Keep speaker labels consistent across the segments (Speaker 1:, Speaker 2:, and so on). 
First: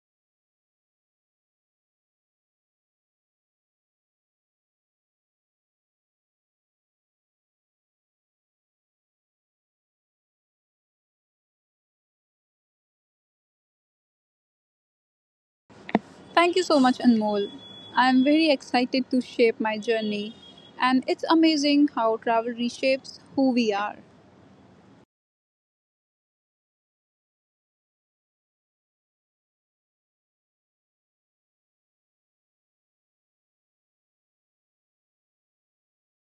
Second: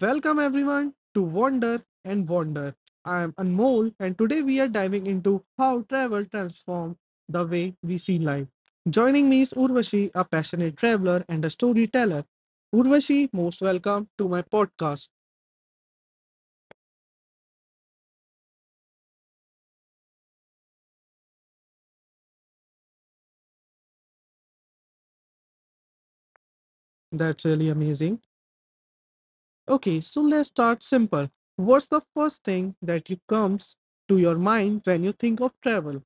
Speaker 1: Welcome everyone to Wander and Wander. I am Anmol and today we are diving into how travel transforms the way we see life. Joining me is Urvashi, a passionate traveler and a storyteller. Urvashi, most welcome to my podcast.
Speaker 2: Thank you so much, Anmol. I'm very excited to shape my journey, and it's amazing how travel reshapes who we are.
Speaker 1: That's really amazing. Okay, so let's start simple. What's the first thing that you comes to your mind when you think of travel?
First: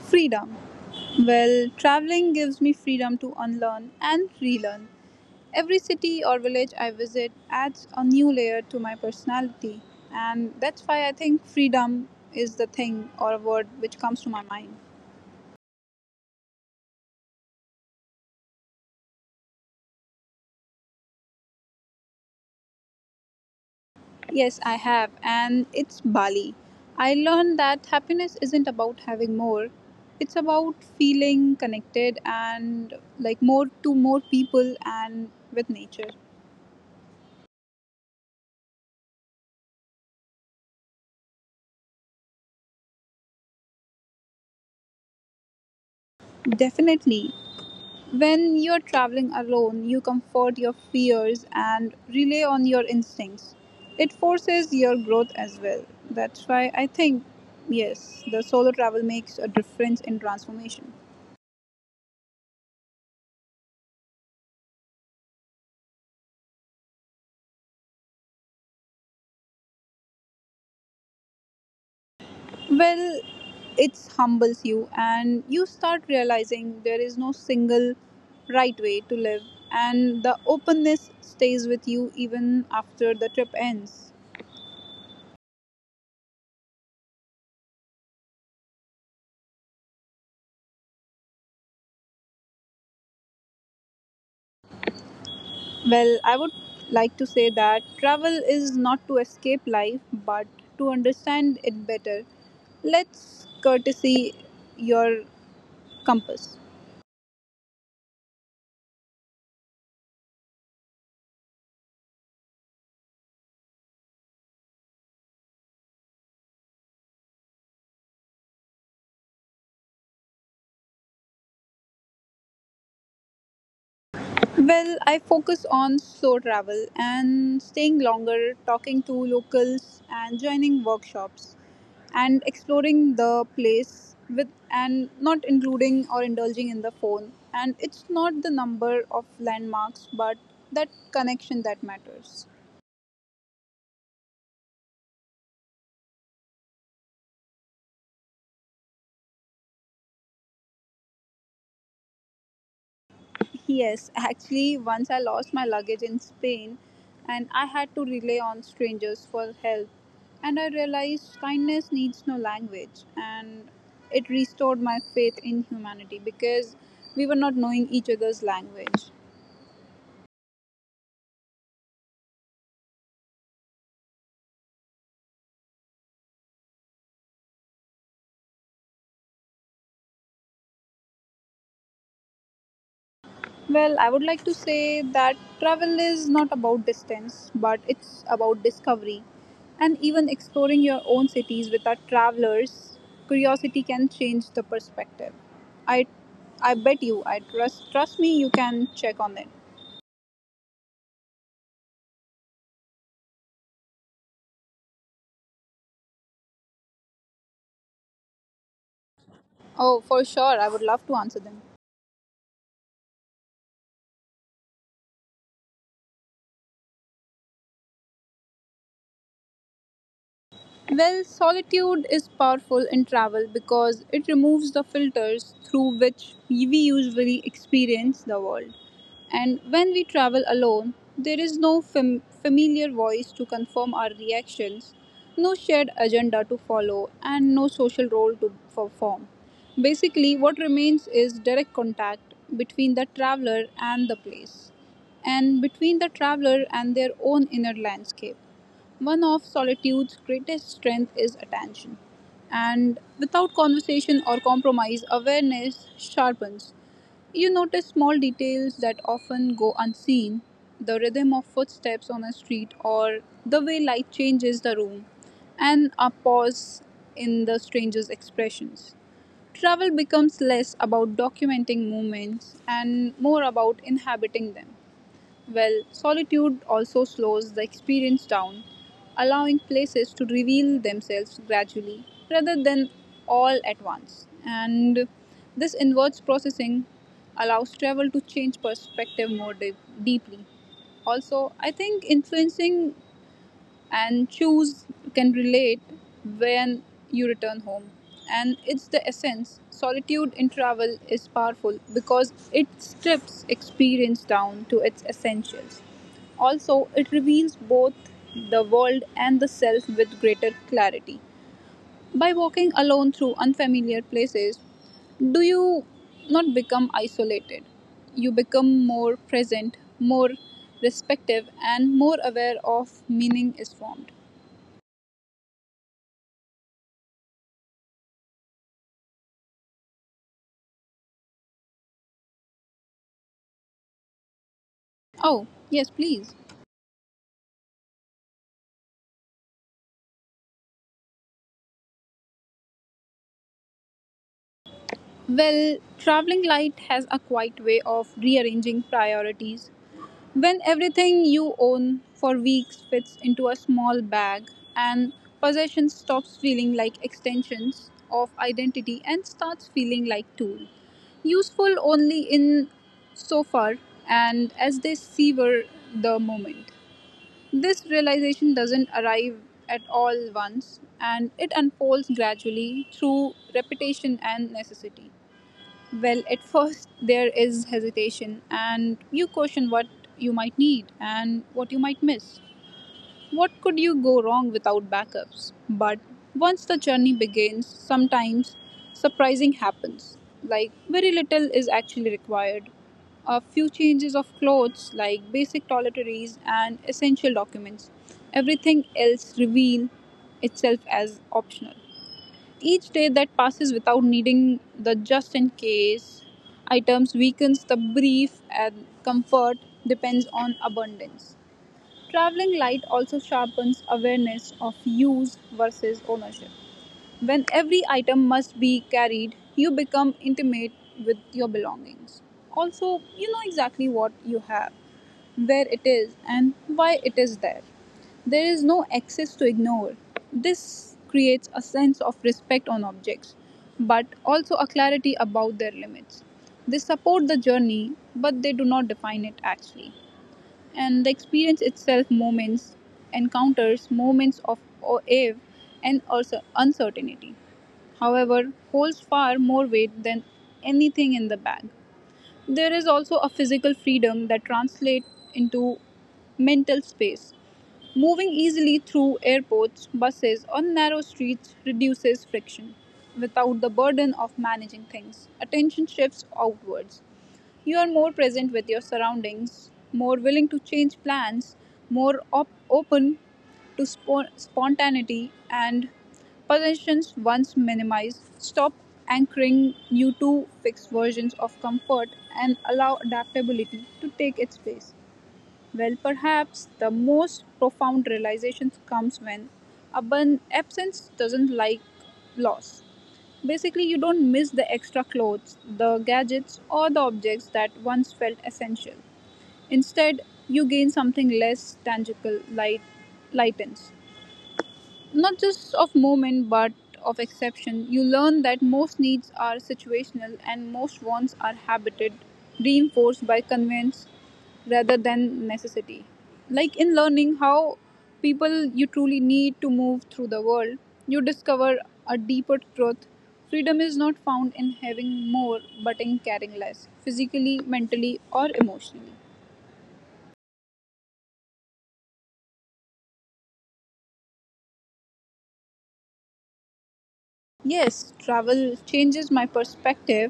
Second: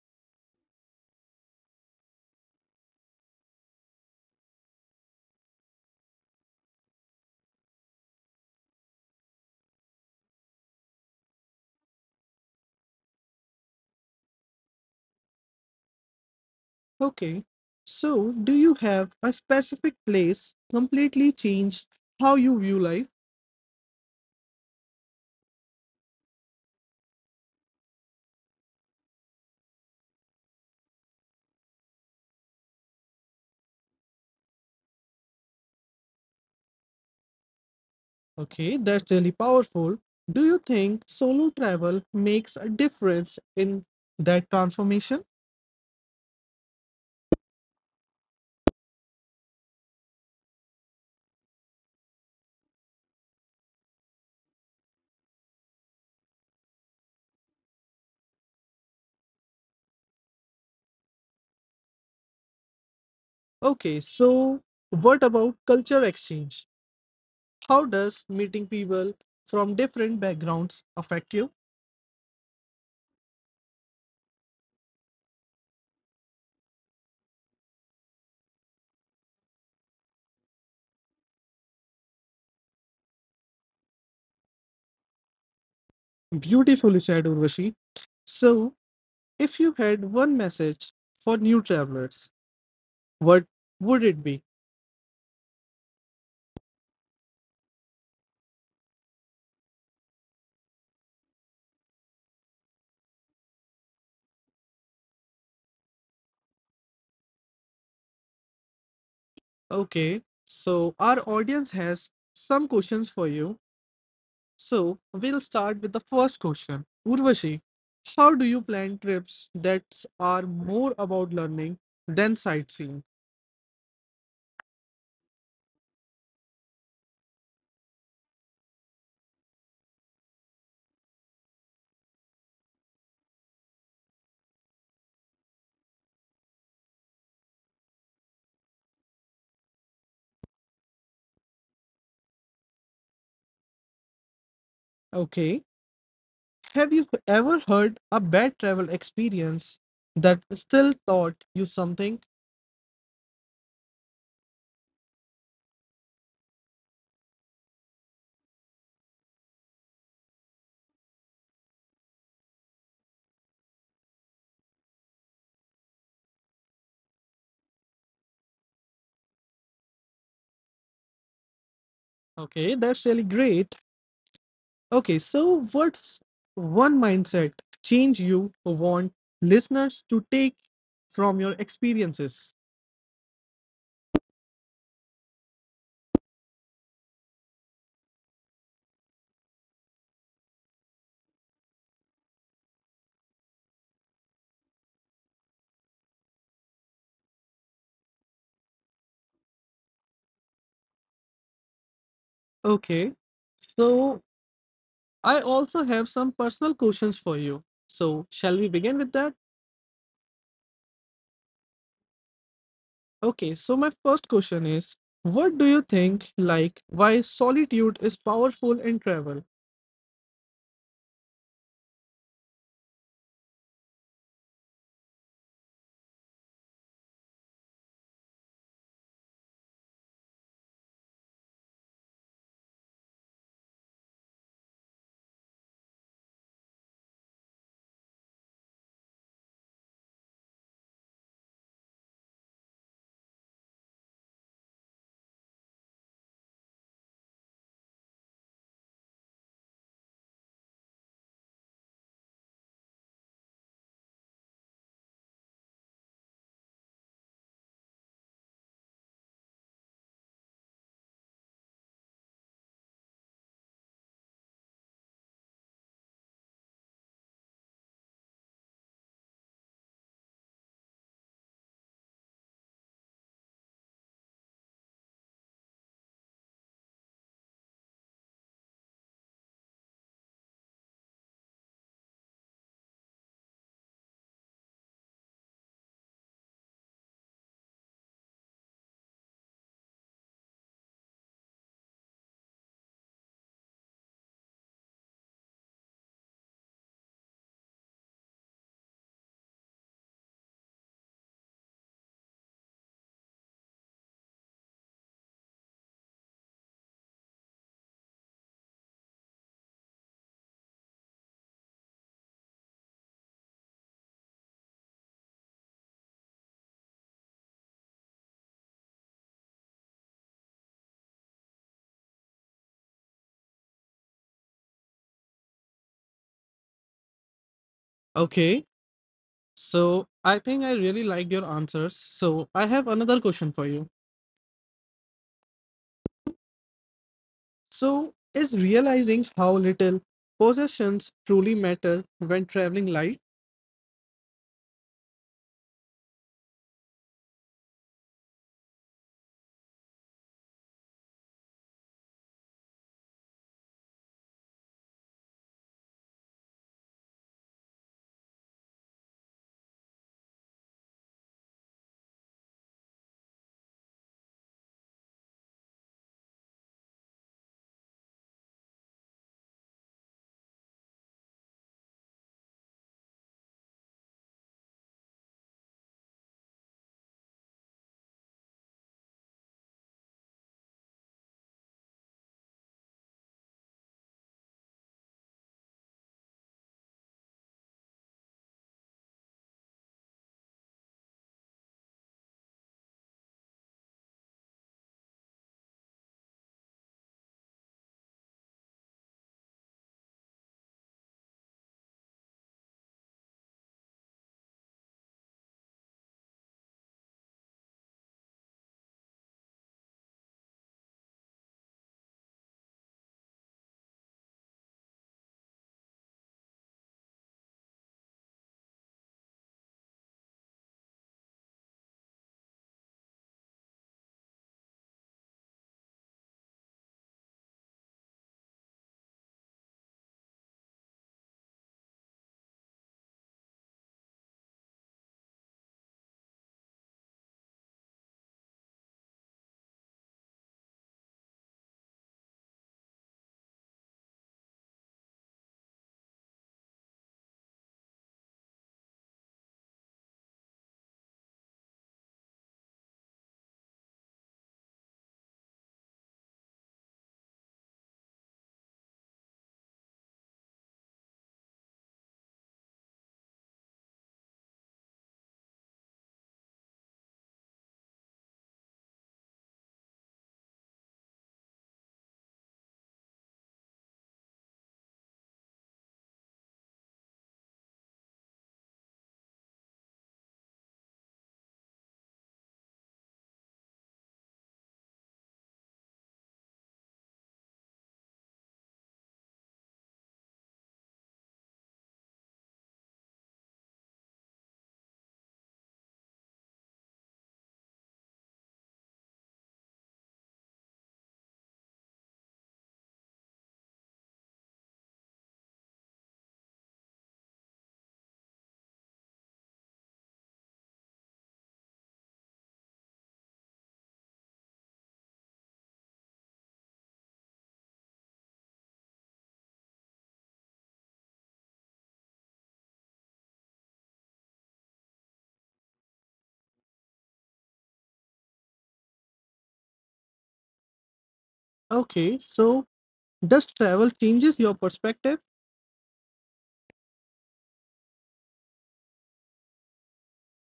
Speaker 2: Freedom. Well, traveling gives me freedom to unlearn and relearn. Every city or village I visit adds a new layer to my personality, and that's why I think freedom is the thing or a word which comes to my mind.
Speaker 1: Okay. So, do you have a specific place completely changed how you view life?
Speaker 2: Yes, I have, and it's Bali. I learned that happiness isn't about having more, it's about feeling connected and like more to more people and with nature.
Speaker 1: Okay, that's really powerful. Do you think solo travel makes a difference in that transformation?
Speaker 2: Definitely. When you're traveling alone, you comfort your fears and rely on your instincts. It forces your growth as well. That's why I think, yes, the solo travel makes a difference in transformation.
Speaker 1: Okay, so what about culture exchange? How does meeting people from different backgrounds affect you?
Speaker 2: Well, it humbles you, and you start realizing there is no single right way to live, and the openness stays with you even after the trip ends.
Speaker 1: Beautifully said, Urvashi. So, if you had one message for new travelers, what would it be?
Speaker 2: Well, I would like to say that travel is not to escape life but to understand it better. Let's courtesy your compass.
Speaker 1: Okay, so our audience has some questions for you. So we'll start with the first question. Urvashi, how do you plan trips that are more about learning than sightseeing?
Speaker 2: Well, I focus on slow travel and staying longer, talking to locals and joining workshops and exploring the place with and not including or indulging in the phone. And it's not the number of landmarks but that connection that matters.
Speaker 1: Okay. Have you ever heard a bad travel experience that still taught you something?
Speaker 2: Yes, actually, once I lost my luggage in Spain and I had to rely on strangers for help. And I realized kindness needs no language, and it restored my faith in humanity because we were not knowing each other's language.
Speaker 1: Okay, that's really great. Okay, so what's one mindset change you want listeners to take from your experiences?
Speaker 2: Well, I would like to say that travel is not about distance, but it's about discovery. And even exploring your own cities with our travelers, curiosity can change the perspective. I I bet you, I trust me you can check on it.
Speaker 1: Okay. So I also have some personal questions for you. So, shall we begin with that?
Speaker 2: Oh, for sure, I would love to answer them.
Speaker 1: Okay, so my first question is what do you think like why solitude is powerful in travel?
Speaker 2: Well, solitude is powerful in travel because it removes the filters through which we usually experience the world. And when we travel alone, there is no familiar voice to confirm our reactions, no shared agenda to follow, and no social role to perform. Basically, what remains is direct contact between the traveler and the place, and between the traveler and their own inner landscape. One of solitude's greatest strengths is attention, and without conversation or compromise, awareness sharpens. You notice small details that often go unseen: the rhythm of footsteps on a street, or the way light changes the room, and a pause in the stranger's expressions. Travel becomes less about documenting moments and more about inhabiting them. Well, solitude also slows the experience down, allowing places to reveal themselves gradually rather than all at once. And this inwards processing allows travel to change perspective more deeply. Also, I think influencing and choose can relate when you return home. And it's the essence. Solitude in travel is powerful because it strips experience down to its essentials. Also, it reveals both the world and the self with greater clarity. By walking alone through unfamiliar places, do you not become isolated? You become more present, more respective, and more aware of meaning is formed.
Speaker 1: Okay, so I think I really liked your answers. So, I have another question for you.
Speaker 2: Oh, yes, please.
Speaker 1: So, is realizing how little possessions truly matter when traveling light?
Speaker 2: Well, traveling light has a quiet way of rearranging priorities. When everything you own for weeks fits into a small bag and possession stops feeling like extensions of identity and starts feeling like tool. Useful only in so far and as they sever the moment. This realization doesn't arrive at all once, and it unfolds gradually through repetition and necessity. Well, at first, there is hesitation, and you question what you might need and what you might miss. What could you go wrong without backups? But once the journey begins, sometimes surprising happens. Like very little is actually required. A few changes of clothes, like basic toiletries and essential documents. Everything else reveal itself as optional. Each day that passes without needing the just in case items weakens the brief and comfort depends on abundance. Traveling light also sharpens awareness of use versus ownership. When every item must be carried, you become intimate with your belongings. Also, you know exactly what you have, where it is, and why it is there. There is no excess to ignore. This creates a sense of respect on objects, but also a clarity about their limits. They support the journey, but they do not define it actually, and the experience itself, moments, encounters, moments of awe and also uncertainty, however, holds far more weight than anything in the bag. There is also a physical freedom that translates into mental space. Moving easily through airports, buses, or narrow streets reduces friction. Without the burden of managing things, attention shifts outwards. You are more present with your surroundings, more willing to change plans, more open to spontaneity, and possessions once minimized. Stop anchoring you to fixed versions of comfort and allow adaptability to take its place. Well, perhaps the most profound realization comes when absence doesn't like loss. Basically, you don't miss the extra clothes, the gadgets, or the objects that once felt essential. Instead, you gain something less tangible. Lightens not just of moment but of exception. You learn that most needs are situational and most wants are habited, reinforced by convenience rather than necessity. Like in learning how people you truly need to move through the world, you discover a deeper truth: freedom is not found in having more but in caring less, physically, mentally, or emotionally.
Speaker 1: Okay, so does travel changes your perspective?
Speaker 2: Yes, travel changes my perspective,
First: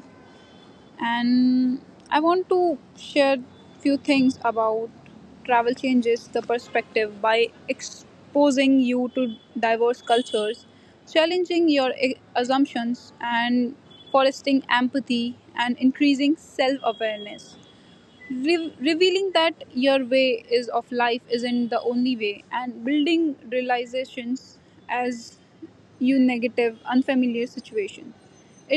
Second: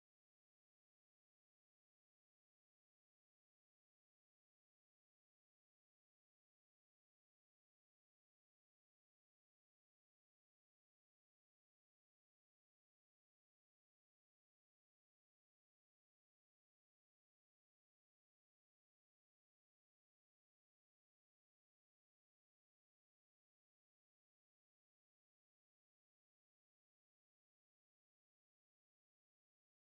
Speaker 2: and I want to share few things about travel changes the perspective by exposing you to diverse cultures, challenging your assumptions, and fostering empathy and increasing self awareness. Revealing that your way is of life isn't the only way and building realizations as you negative unfamiliar situation.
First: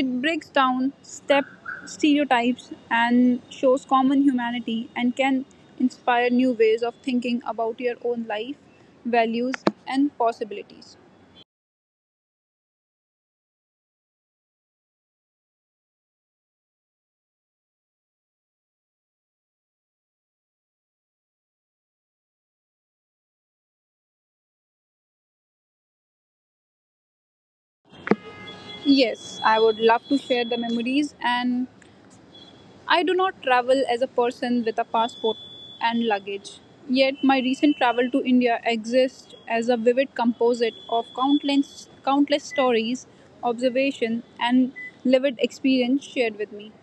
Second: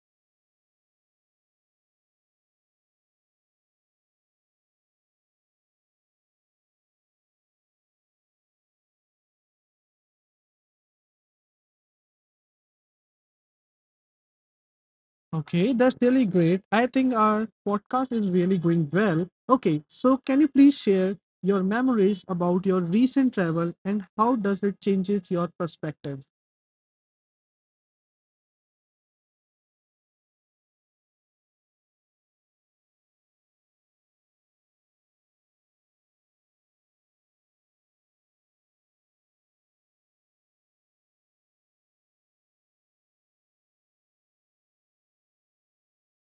Speaker 2: It breaks down step stereotypes and shows common humanity, and can inspire new ways of thinking about your own life, values, and possibilities.
Speaker 1: Okay, that's really great. I think our podcast is really going well. Okay, so can you please share your memories about your recent travel and how does it changes your perspective?
Speaker 2: Yes, I would love to share the memories. And I do not travel as a person with a passport and luggage. Yet, my recent travel to India exists as a vivid composite of countless, countless stories, observation, and lived experience shared with me.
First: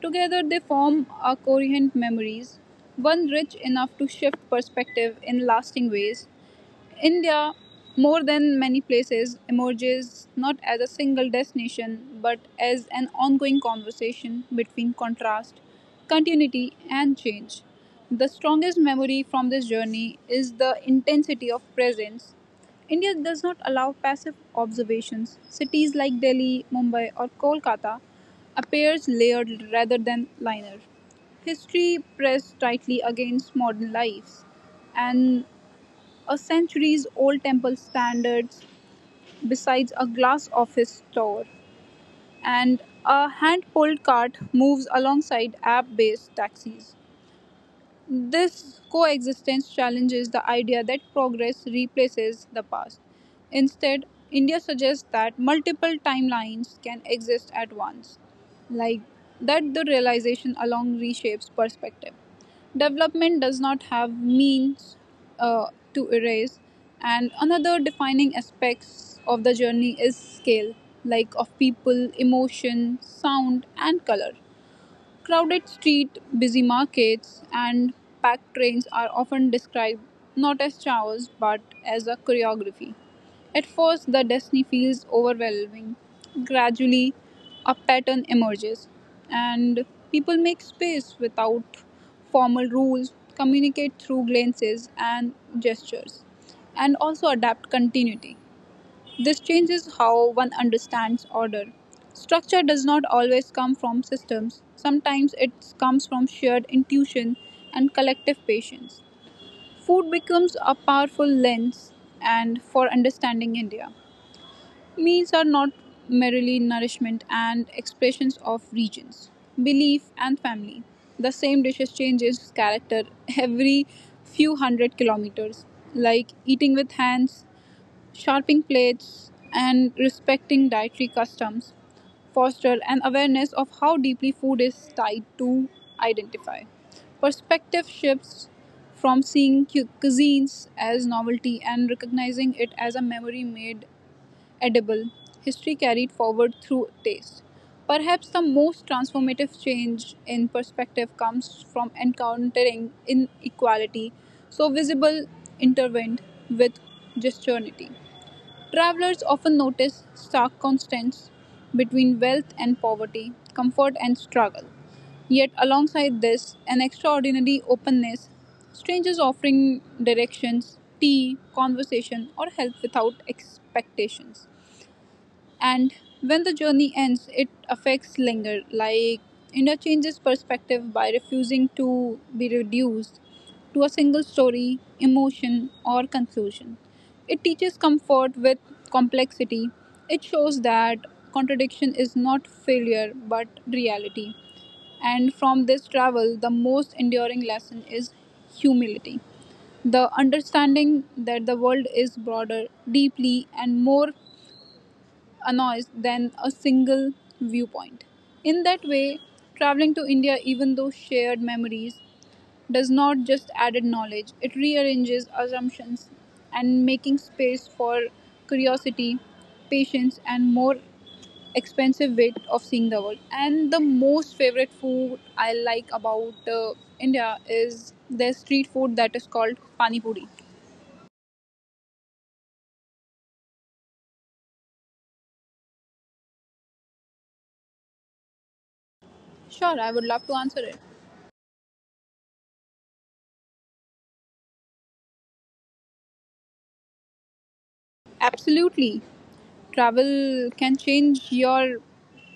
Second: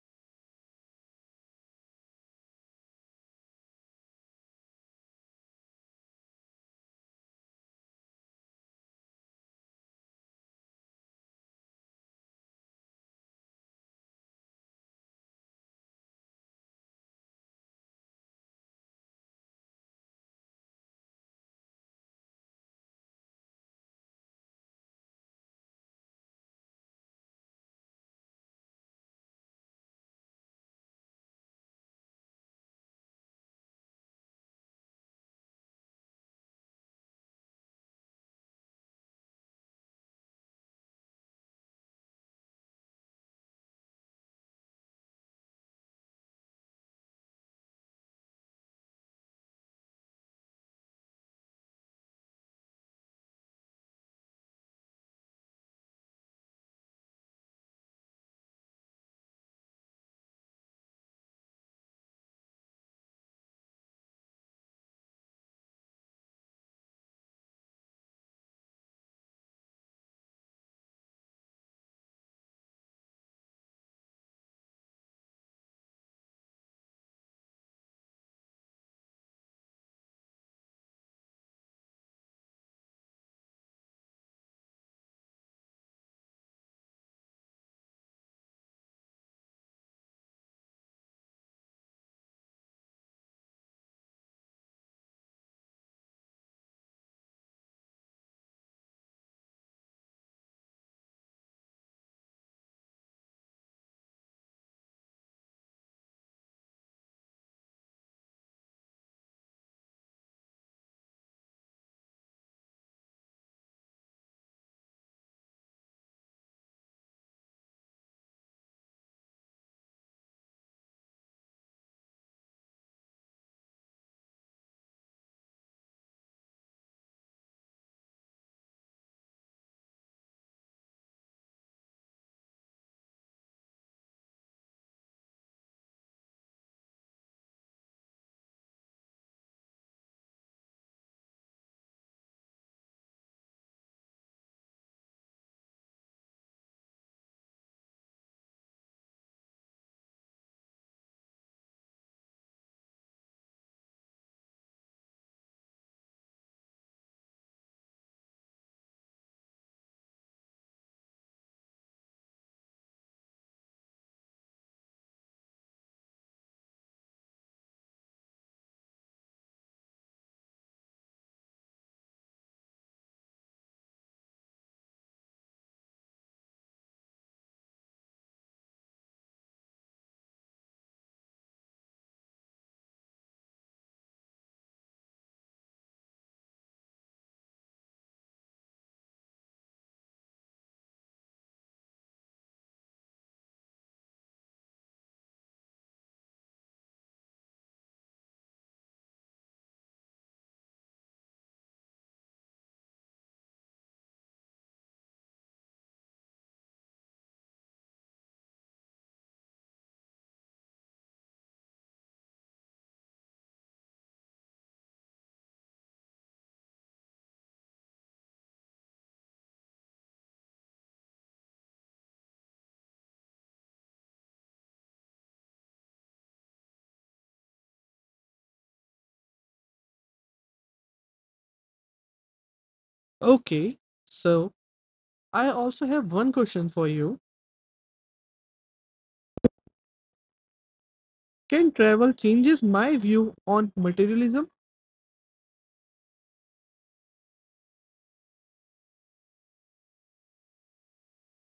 Speaker 2: Together, they form our coherent memories, one rich enough to shift perspective in lasting ways. India, more than many places, emerges not as a single destination but as an ongoing conversation between contrast, continuity, and change. The strongest memory from this journey is the intensity of presence. India does not allow passive observations. Cities like Delhi, Mumbai, or Kolkata appears layered rather than linear. History pressed tightly against modern lives, and a centuries old temple stands besides a glass office store, and a hand pulled cart moves alongside app based taxis. This coexistence challenges the idea that progress replaces the past. Instead, India suggests that multiple timelines can exist at once, like that the realization along reshapes perspective. Development does not have means uh, to erase. And another defining aspects of the journey is scale, like of people, emotion, sound, and color. Crowded street, busy markets, and packed trains are often described not as chaos but as a choreography. At first, the destiny feels overwhelming. Gradually, a pattern emerges, and people make space without formal rules, communicate through glances and gestures, and also adapt continuity. This changes how one understands order. Structure does not always come from systems, sometimes it comes from shared intuition and collective patience. Food becomes a powerful lens and for understanding India. Meals are not merely nourishment and expressions of regions, belief, and family. The same dishes changes character every few hundred kilometers, like eating with hands, sharpening plates, and respecting dietary customs foster an awareness of how deeply food is tied to identify. Perspective shifts from seeing cuisines as novelty and recognizing it as a memory made edible, history carried forward through taste. Perhaps the most transformative change in perspective comes from encountering inequality, so visible intervened with gesturnity. Travelers often notice stark contrasts between wealth and poverty, comfort and struggle. Yet, alongside this, an extraordinary openness, strangers offering directions, tea, conversation, or help without expectations. And when the journey ends, it affects linger, like India changes perspective by refusing to be reduced to a single story, emotion, or conclusion. It teaches comfort with complexity. It shows that contradiction is not failure but reality. And from this travel, the most enduring lesson is humility. The understanding that the world is broader, deeply, and more annoys than a single viewpoint. In that way, traveling to India, even though shared memories, does not just add knowledge, it rearranges assumptions and making space for curiosity, patience, and more expensive way of seeing the world. And the most favorite food I like about India is their street food that is called pani puri.
Speaker 1: Okay, so I also have one question for you.
Speaker 2: Sure, I would love to answer it.
Speaker 1: Can travel changes my view on materialism?
Speaker 2: Absolutely. Travel can change your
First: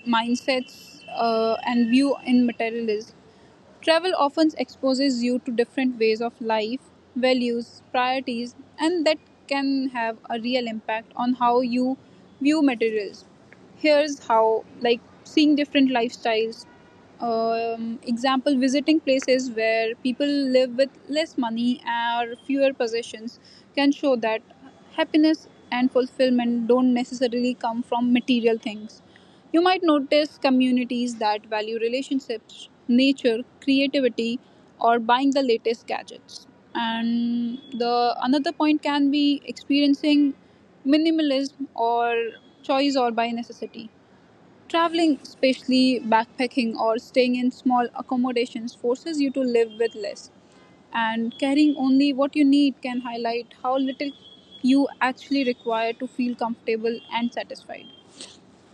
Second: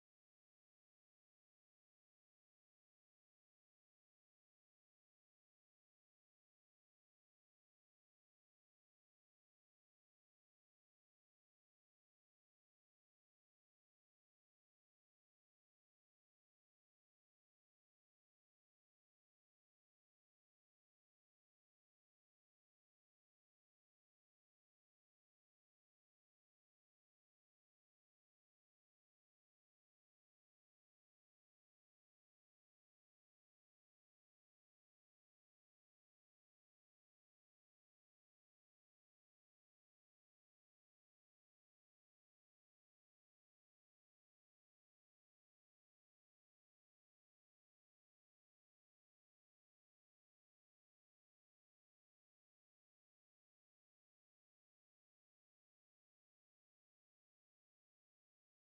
Speaker 2: mindsets and view in materialism. Travel often exposes you to different ways of life, values, priorities, and that can have a real impact on how you view materials. Here's how, like seeing different lifestyles. Example, visiting places where people live with less money or fewer possessions can show that happiness and fulfillment don't necessarily come from material things. You might notice communities that value relationships, nature, creativity, or buying the latest gadgets. And the another point can be experiencing minimalism or choice or by necessity. Traveling, especially backpacking or staying in small accommodations, forces you to live with less. And carrying only what you need can highlight how little you actually require to feel comfortable and satisfied.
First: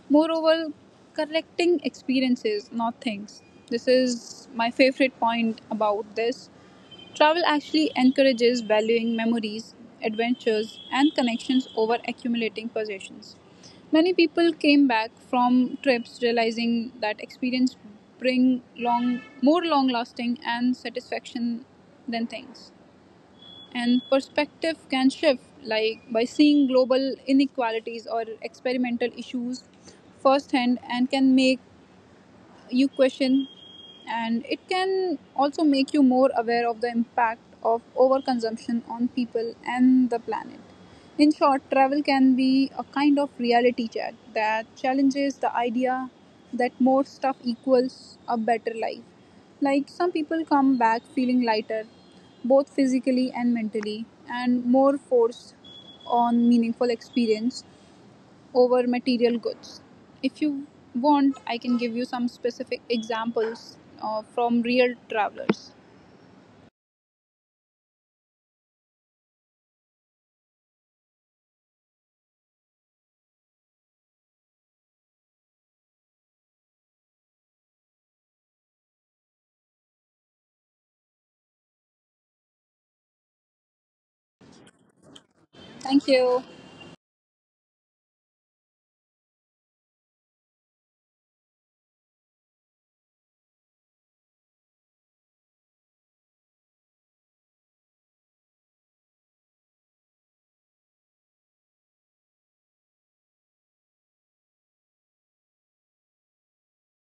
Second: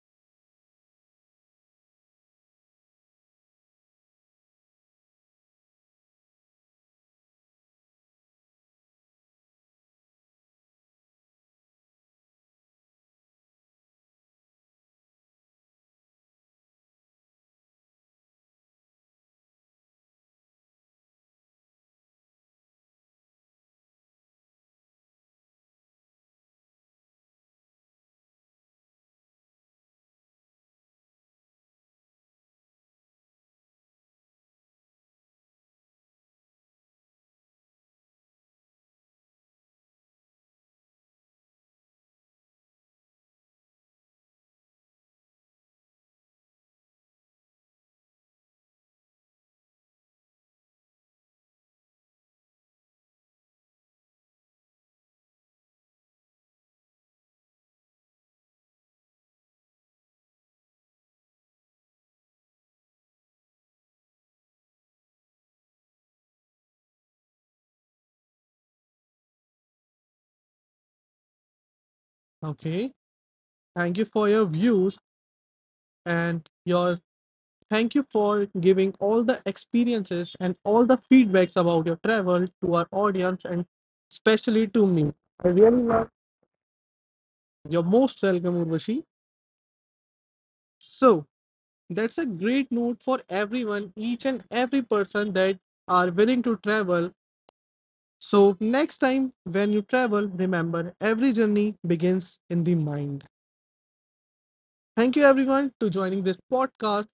Speaker 2: Moreover, collecting experiences, not things. This is my favorite point about this. Travel actually encourages valuing memories, adventures, and connections over accumulating possessions. Many people came back from trips realizing that experience bring long more long lasting and satisfaction than things. And perspective can shift, like by seeing global inequalities or experimental issues firsthand, and can make you question, and it can also make you more aware of the impact of overconsumption on people and the planet. In short, travel can be a kind of reality check that challenges the idea that more stuff equals a better life. Like some people come back feeling lighter, both physically and mentally, and more forced on meaningful experience over material goods. If you want, I can give you some specific examples from real travelers.
Speaker 1: Okay, thank you for your views and your thank you for giving all the experiences and all the feedbacks about your travel to our audience and especially to me. I really love
Speaker 2: Thank you.
Speaker 1: you're most welcome, Urvashi. So that's a great note for everyone, each and every person that are willing to travel. So next time when you travel, remember every journey begins in the mind. Thank you everyone to joining this podcast.